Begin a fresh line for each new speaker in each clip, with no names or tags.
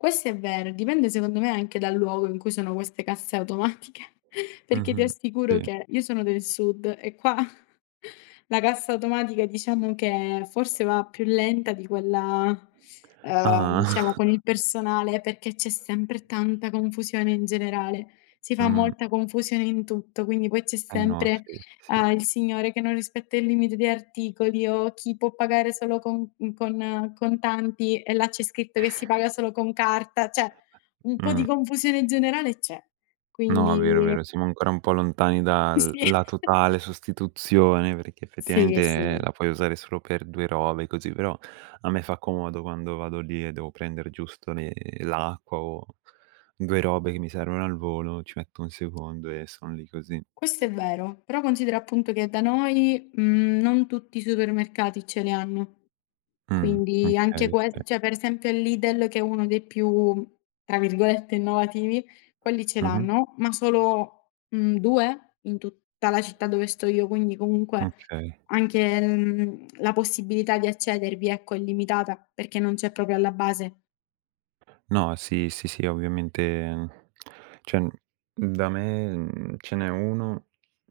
Questo è vero. Dipende secondo me anche dal luogo in cui sono queste casse automatiche perché ti
Mh-mh,
assicuro
sì.
che io sono del Sud e qua, la cassa automatica diciamo che forse va più lenta di quella, ehm,
Ah-ah.
diciamo con il personale perché, c'è sempre tanta confusione in generale. Si fa
Mh.
molta confusione in tutto, quindi poi c'è
Eh no,
sempre,
sì, sì.
uhm, il signore che non rispetta il limite di articoli o chi può pagare solo con uhm, con con contanti e là c'è scritto che si paga solo con carta. Cioè, un po'
Mh.
di confusione generale c'è,
No, vero,
quindi
vero, siamo ancora un po' lontani da
Sì,
l
sì.
la totale sostituzione perché
Sì,
effettivamente
sì.
la puoi usare solo per 2 robe così, però a me fa comodo quando vado lì e devo prendere giusto le l'acqua o 2 robe che mi servono al volo, ci metto 1 secondo e sono lì così.
Questo è vero, però considera appunto che da noi, mhmm, non tutti i supermercati ce le hanno.
Mh,
Quindi anche
okay,
ques
okay.
cioè per esempio il Lidl che è 1 dei più tra virgolette "innovativi", quelli ce
Mh-mh.
l'hanno, ma solo, mhmm, 2 in tutta la città dove sto io, quindi comunque
Okay.
anche, mhmm, la possibilità di accedervi ecco, è limitata perché non c'è proprio alla base.
No, sì, sì, sì ovviamente, cioè, n da me, mhmm, ce n'è 1,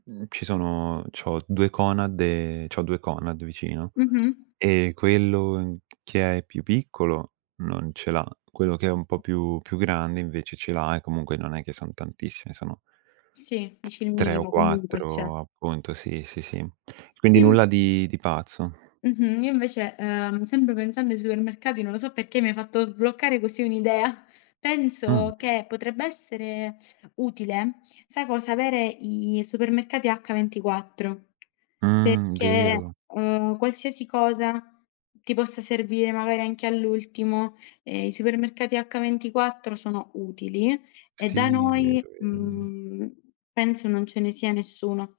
mhmm, ci sono c'ho 2 Conad ehm, c'ho 2 Conad vicino,
Mh-mh.
ehm, quello che è più piccolo non ce l'ha, quello che è un po' più più grande invece ce l'ha e comunque non è che son tantissime, sono
Sì, dici il
3 o
minimo comunque c'è.
4 appunto, sì, sì, sì. Quindi
Im
nulla di di pazzo.
Mh-mh io invece, ehm, sempre pensando ai supermercati, non lo so perché mi hai fatto sbloccare così un'idea. Penso
Mh.
che potrebbe essere utile, sai cosa, avere i supermercati H24.
Mh,
Perché,
vero.
uhm, qualsiasi cosa ti possa servire magari anche all'ultimo, ehm, i supermercati H24 sono utili e da
Sì,
noi,
vero, vero, è ver
mhmm, penso non ce ne sia nessuno.